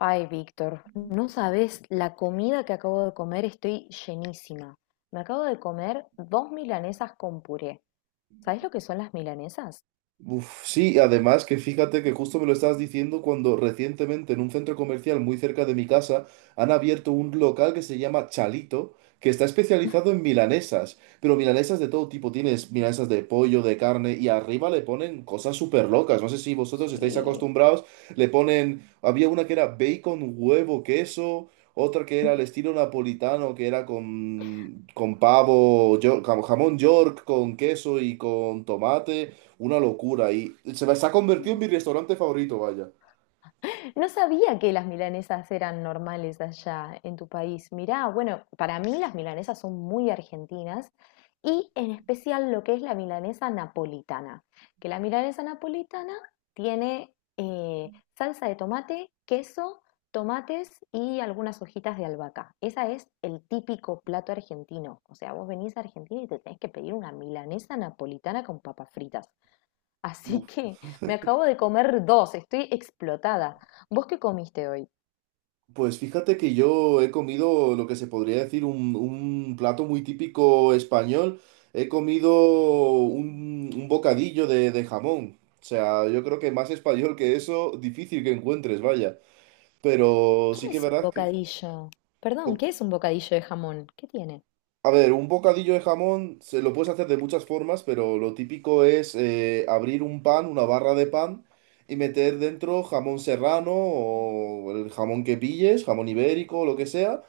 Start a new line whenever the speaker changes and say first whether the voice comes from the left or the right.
left: Ay, Víctor, no sabes la comida que acabo de comer, estoy llenísima. Me acabo de comer dos milanesas con puré. ¿Sabes lo que son las milanesas?
right: Uf, sí, además que fíjate que justo me lo estabas diciendo cuando recientemente en un centro comercial muy cerca de mi casa han abierto un local que se llama Chalito, que está especializado en milanesas, pero milanesas de todo tipo, tienes milanesas de pollo, de carne y arriba le ponen cosas súper locas, no sé si vosotros estáis
left: Sí.
right: acostumbrados, le ponen, había una que era bacon, huevo, queso, otra que era al estilo napolitano, que era con pavo, jamón york, con queso y con tomate. Una locura y se ha convertido en mi restaurante favorito, vaya.
left: No sabía que las milanesas eran normales allá en tu país. Mirá, bueno, para mí las milanesas son muy argentinas y en especial lo que es la milanesa napolitana, que la milanesa napolitana tiene salsa de tomate, queso, tomates y algunas hojitas de albahaca. Esa es el típico plato argentino. O sea, vos venís a Argentina y te tenés que pedir una milanesa napolitana con papas fritas. Así
right: Uf.
left: que me acabo de comer dos, estoy explotada. ¿Vos qué comiste hoy?
right: Pues fíjate que yo he comido lo que se podría decir un plato muy típico español. He comido un bocadillo de jamón. O sea, yo creo que más español que eso, difícil que encuentres, vaya. Pero
left: ¿Qué
right: sí que es
left: es un
right: verdad que...
left: bocadillo? Perdón, ¿qué es un bocadillo de jamón? ¿Qué tiene?
right: A ver, un bocadillo de jamón se lo puedes hacer de muchas formas, pero lo típico es abrir un pan, una barra de pan, y meter dentro jamón serrano o el jamón que pilles, jamón ibérico lo que sea,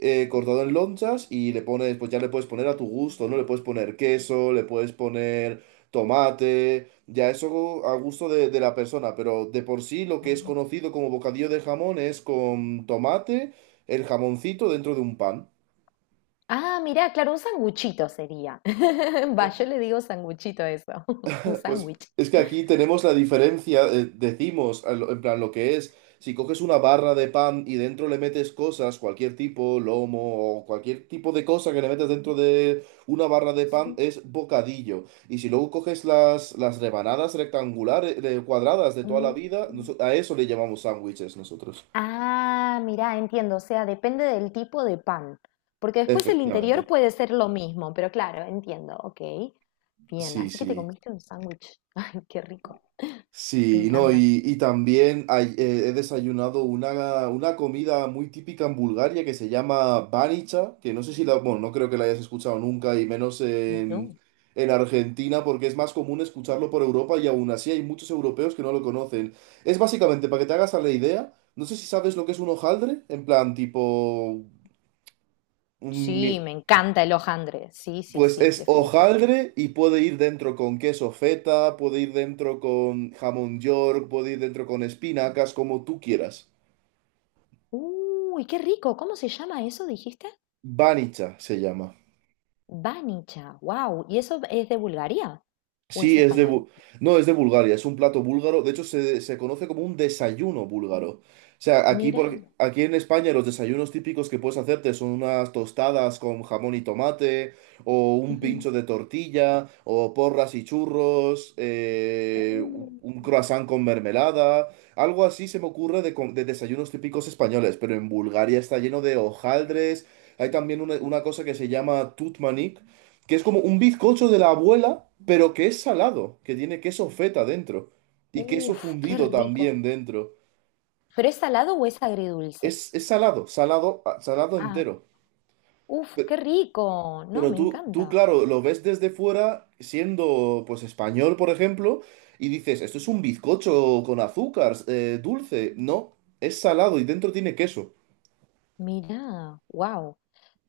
right: cortado en lonchas y le pones, pues ya le puedes poner a tu gusto, ¿no? Le puedes poner queso, le puedes poner tomate, ya eso a gusto de la persona, pero de por sí lo que es
left: Ah.
right: conocido como bocadillo de jamón es con tomate, el jamoncito dentro de un pan.
left: Ah, mirá, claro, un sanguchito sería. Va, yo le digo sanguchito a eso, un
right: Pues
left: sándwich.
right: es que aquí tenemos la diferencia, decimos, en plan, lo que es, si coges una barra de pan y dentro le metes cosas, cualquier tipo, lomo o cualquier tipo de cosa que le metes dentro de una barra de pan,
left: Sí.
right: es bocadillo. Y si luego coges las rebanadas rectangulares, cuadradas de toda la
left: Mm.
right: vida, a eso le llamamos sándwiches nosotros.
left: Ah, mirá, entiendo, o sea, depende del tipo de pan, porque después el interior
right: Efectivamente.
left: puede ser lo mismo, pero claro, entiendo, ok. Bien,
right: Sí,
left: así que te
right: sí.
left: comiste un sándwich. Ay, qué rico. Me
right: Sí, no,
left: encanta.
right: y también he desayunado una comida muy típica en Bulgaria que se llama banicha, que no sé si la, bueno, no creo que la hayas escuchado nunca, y menos
left: Mm. ¿No?
right: en Argentina, porque es más común escucharlo por Europa y aún así hay muchos europeos que no lo conocen. Es básicamente, para que te hagas a la idea, no sé si sabes lo que es un hojaldre, en plan tipo
left: Sí,
right: un,
left: me encanta el hojaldre. Sí, sí,
right: pues
left: sí,
right: es
left: definitivamente.
right: hojaldre y puede ir dentro con queso feta, puede ir dentro con jamón york, puede ir dentro con espinacas, como tú quieras.
left: Uy, qué rico. ¿Cómo se llama eso, dijiste?
right: Banicha se llama.
left: Banicha. Wow. ¿Y eso es de Bulgaria o es
right: Sí, es de...
left: español?
right: No, es de Bulgaria, es un plato búlgaro. De hecho, se conoce como un desayuno búlgaro. O sea, aquí,
left: Mira.
right: aquí en España los desayunos típicos que puedes hacerte son unas tostadas con jamón y tomate, o un
left: Ujú.
right: pincho de tortilla, o porras y churros,
left: Uh.
right: un croissant con mermelada. Algo así se me ocurre de desayunos típicos españoles, pero en Bulgaria está lleno de hojaldres. Hay también una cosa que se llama tutmanik que es como un bizcocho de la abuela, pero que es salado, que tiene queso feta dentro y queso
left: Uf, qué
right: fundido
left: rico.
right: también dentro.
left: ¿Pero es salado o es agridulce?
right: Es salado, salado, ah, salado
left: Ah,
right: entero.
left: uf,
right: Pero,
left: qué rico. No,
right: pero
left: me
right: tú,
left: encanta.
right: claro, lo ves desde fuera, siendo pues español, por ejemplo, y dices, esto es un bizcocho con azúcar, dulce. No, es salado y dentro tiene queso.
left: Mira. Wow.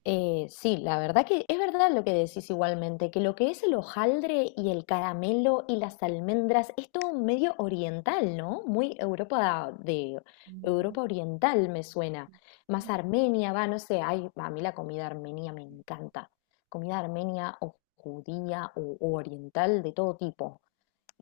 left: Sí, la verdad que es verdad lo que decís igualmente, que lo que es el hojaldre y el caramelo y las almendras es todo medio oriental, ¿no? Muy Europa de Europa oriental me suena. Más Armenia, va, no sé, ay, a mí la comida armenia me encanta. Comida armenia o judía o oriental de todo tipo.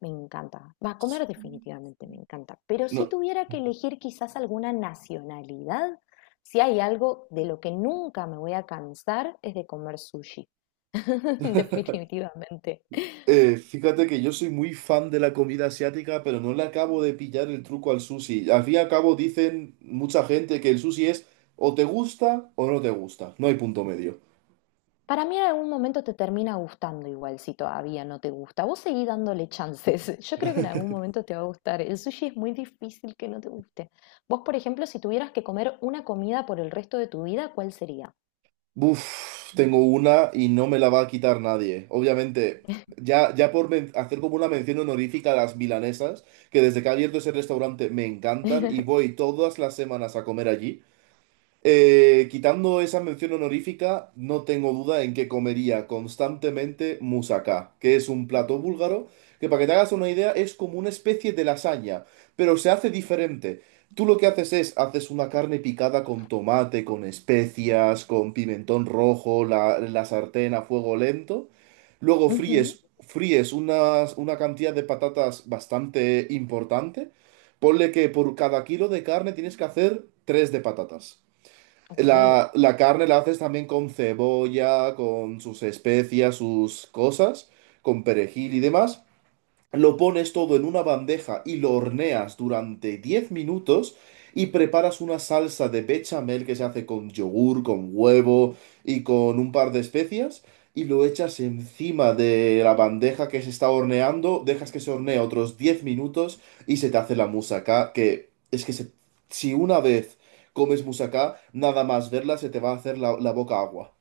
left: Me encanta. Va a comer definitivamente, me encanta. Pero si
right: No.
left: tuviera que elegir quizás alguna nacionalidad, si hay algo de lo que nunca me voy a cansar es de comer sushi. Definitivamente.
right: Fíjate que yo soy muy fan de la comida asiática, pero no le acabo de pillar el truco al sushi. Al fin y al cabo dicen mucha gente que el sushi es o te gusta o no te gusta. No hay punto medio.
left: Para mí en algún momento te termina gustando igual si todavía no te gusta. Vos seguí dándole chances. Yo creo que en algún momento te va a gustar. El sushi es muy difícil que no te guste. Vos, por ejemplo, si tuvieras que comer una comida por el resto de tu vida, ¿cuál sería?
right: Uf, tengo una y no me la va a quitar nadie. Obviamente, ya hacer como una mención honorífica a las milanesas, que desde que ha abierto ese restaurante me encantan y voy todas las semanas a comer allí. Quitando esa mención honorífica, no tengo duda en que comería constantemente moussaka, que es un plato búlgaro que, para que te hagas una idea, es como una especie de lasaña, pero se hace diferente. Tú lo que haces es, haces una carne picada con tomate, con especias, con pimentón rojo, la sartén a fuego lento. Luego
left: Ujú,
right: fríes una cantidad de patatas bastante importante. Ponle que por cada kilo de carne tienes que hacer tres de patatas.
left: ok.
right: La carne la haces también con cebolla, con sus especias, sus cosas, con perejil y demás. Lo pones todo en una bandeja y lo horneas durante 10 minutos y preparas una salsa de bechamel que se hace con yogur, con huevo y con un par de especias y lo echas encima de la bandeja que se está horneando, dejas que se hornee otros 10 minutos y se te hace la musaca que es que se- si una vez comes musaca, nada más verla se te va a hacer la boca agua.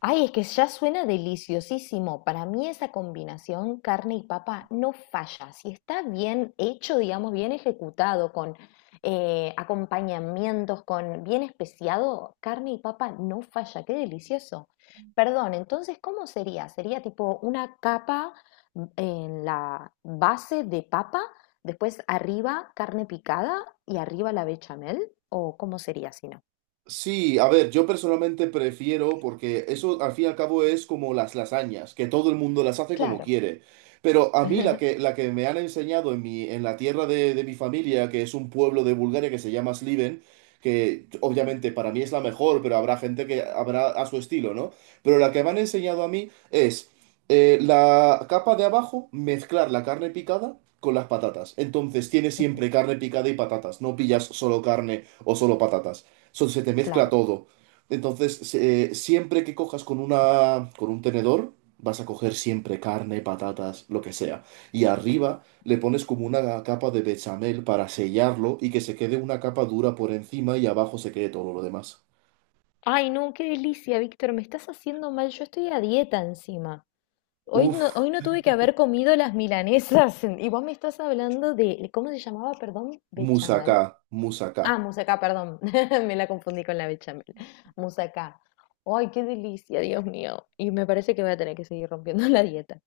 left: Ay, es que ya suena deliciosísimo. Para mí esa combinación carne y papa no falla. Si está bien hecho, digamos, bien ejecutado, con acompañamientos, con bien especiado, carne y papa no falla. Qué delicioso. Perdón, entonces, ¿cómo sería? Sería tipo una capa, mm, en la base de papa, después arriba carne picada y arriba la bechamel, ¿o cómo sería si no?
right: Sí, a ver, yo personalmente prefiero, porque eso al fin y al cabo es como las lasañas, que todo el mundo las hace como
left: Claro,
right: quiere. Pero a mí la que, la que me han enseñado en en la tierra de mi familia, que es un pueblo de Bulgaria que se llama Sliven, que obviamente para mí es la mejor, pero habrá gente que habrá a su estilo, ¿no? Pero la que me han enseñado a mí es la capa de abajo, mezclar la carne picada con las patatas. Entonces tienes siempre carne picada y patatas, no pillas solo carne o solo patatas se te mezcla
left: claro.
right: todo. Entonces, siempre que cojas con con un tenedor, vas a coger siempre carne, patatas, lo que sea. Y arriba le pones como una capa de bechamel para sellarlo y que se quede una capa dura por encima y abajo se quede todo lo demás.
left: Ay, no, qué delicia, Víctor, me estás haciendo mal. Yo estoy a dieta encima.
right: Uf,
left: Hoy no tuve que haber comido las milanesas. Y vos me estás hablando de, ¿cómo se llamaba? Perdón,
right: moussaka,
left: bechamal.
right: moussaka.
left: Ah, musacá, perdón. Me la confundí con la bechamel. Musacá. Ay, qué delicia, Dios mío. Y me parece que voy a tener que seguir rompiendo la dieta.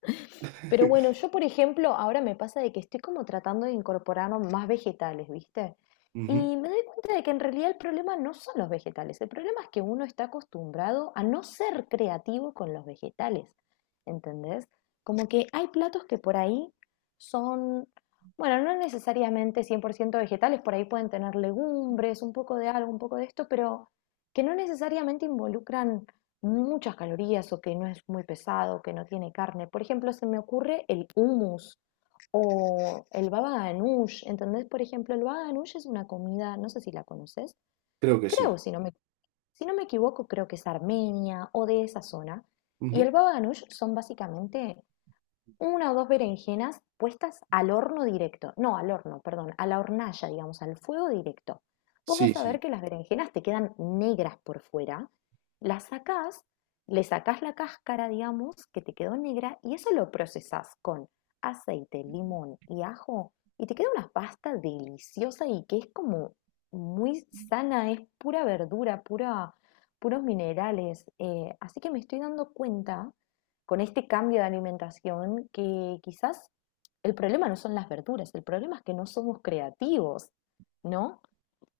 left: Pero bueno, yo por ejemplo, ahora me pasa de que estoy como tratando de incorporar más vegetales, ¿viste?
right: Ujú,
left: Y me doy cuenta de que en realidad el problema no son los vegetales, el problema es que uno está acostumbrado a no ser creativo con los vegetales, ¿entendés? Como que hay platos que por ahí son, bueno, no necesariamente 100% vegetales, por ahí pueden tener legumbres, un poco de algo, un poco de esto, pero que no necesariamente involucran muchas calorías o que no es muy pesado, que no tiene carne. Por ejemplo, se me ocurre el hummus o el baba ganoush, ¿entendés? Por ejemplo, el baba ganoush es una comida, no sé si la conoces,
right: creo que
left: creo,
right: sí.
left: si no me equivoco, creo que es Armenia o de esa zona. Y
right: Ujú.
left: el baba ganoush son básicamente una o dos berenjenas puestas al horno directo, no al horno, perdón, a la hornalla, digamos, al fuego directo. Vos
right: Sí,
left: vas a ver
right: sí.
left: que las berenjenas te quedan negras por fuera, las sacás, le sacás la cáscara, digamos, que te quedó negra, y eso lo procesás con aceite, limón y ajo, y te queda una pasta deliciosa y que es como muy sana, es pura verdura, puros minerales. Así que me estoy dando cuenta con este cambio de alimentación que quizás el problema no son las verduras, el problema es que no somos creativos, ¿no?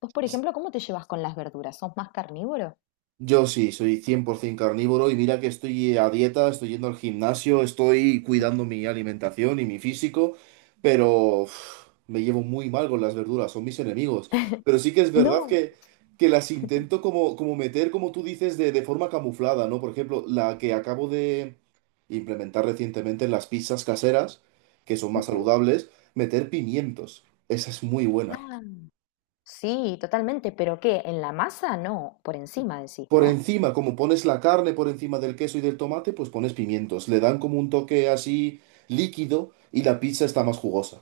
left: Vos, por ejemplo, ¿cómo te llevas con las verduras? ¿Sos más carnívoro?
right: Yo sí, soy 100% carnívoro y mira que estoy a dieta, estoy yendo al gimnasio, estoy cuidando mi alimentación y mi físico, pero uf, me llevo muy mal con las verduras, son mis enemigos. Pero sí que es verdad
left: No.
right: que, las intento como, como meter, como tú dices, de forma camuflada, ¿no? Por ejemplo, la que acabo de implementar recientemente en las pizzas caseras, que son más
left: Ujú.
right: saludables, meter pimientos. Esa es muy buena.
left: Ah, sí, totalmente, pero ¿qué? ¿En la masa? No, por encima decís,
right: Por
left: ¿no?
right: encima, como pones la carne por encima del queso y del tomate, pues pones pimientos. Le dan como un toque así líquido y la pizza está más jugosa.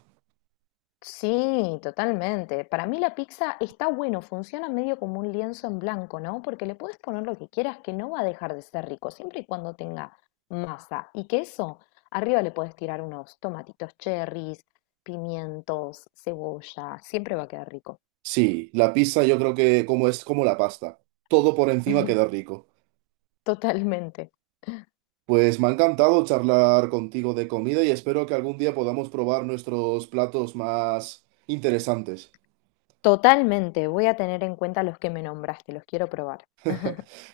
left: Sí, totalmente. Para mí la pizza está bueno, funciona medio como un lienzo en blanco, ¿no? Porque le puedes poner lo que quieras, que no va a dejar de ser rico, siempre y cuando tenga masa y queso. Arriba le puedes tirar unos tomatitos cherries, pimientos, cebolla, siempre va a quedar rico.
right: Sí, la pizza yo creo que como es como la pasta. Todo por encima queda rico.
left: Totalmente,
right: Pues me ha encantado charlar contigo de comida y espero que algún día podamos probar nuestros platos más interesantes.
left: totalmente. Voy a tener en cuenta los que me nombraste, los quiero probar.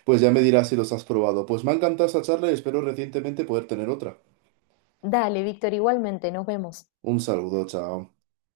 right: Pues ya me dirás si los has probado. Pues me ha encantado esta charla y espero recientemente poder tener otra.
left: Dale, Víctor, igualmente, nos vemos.
right: Un saludo, chao.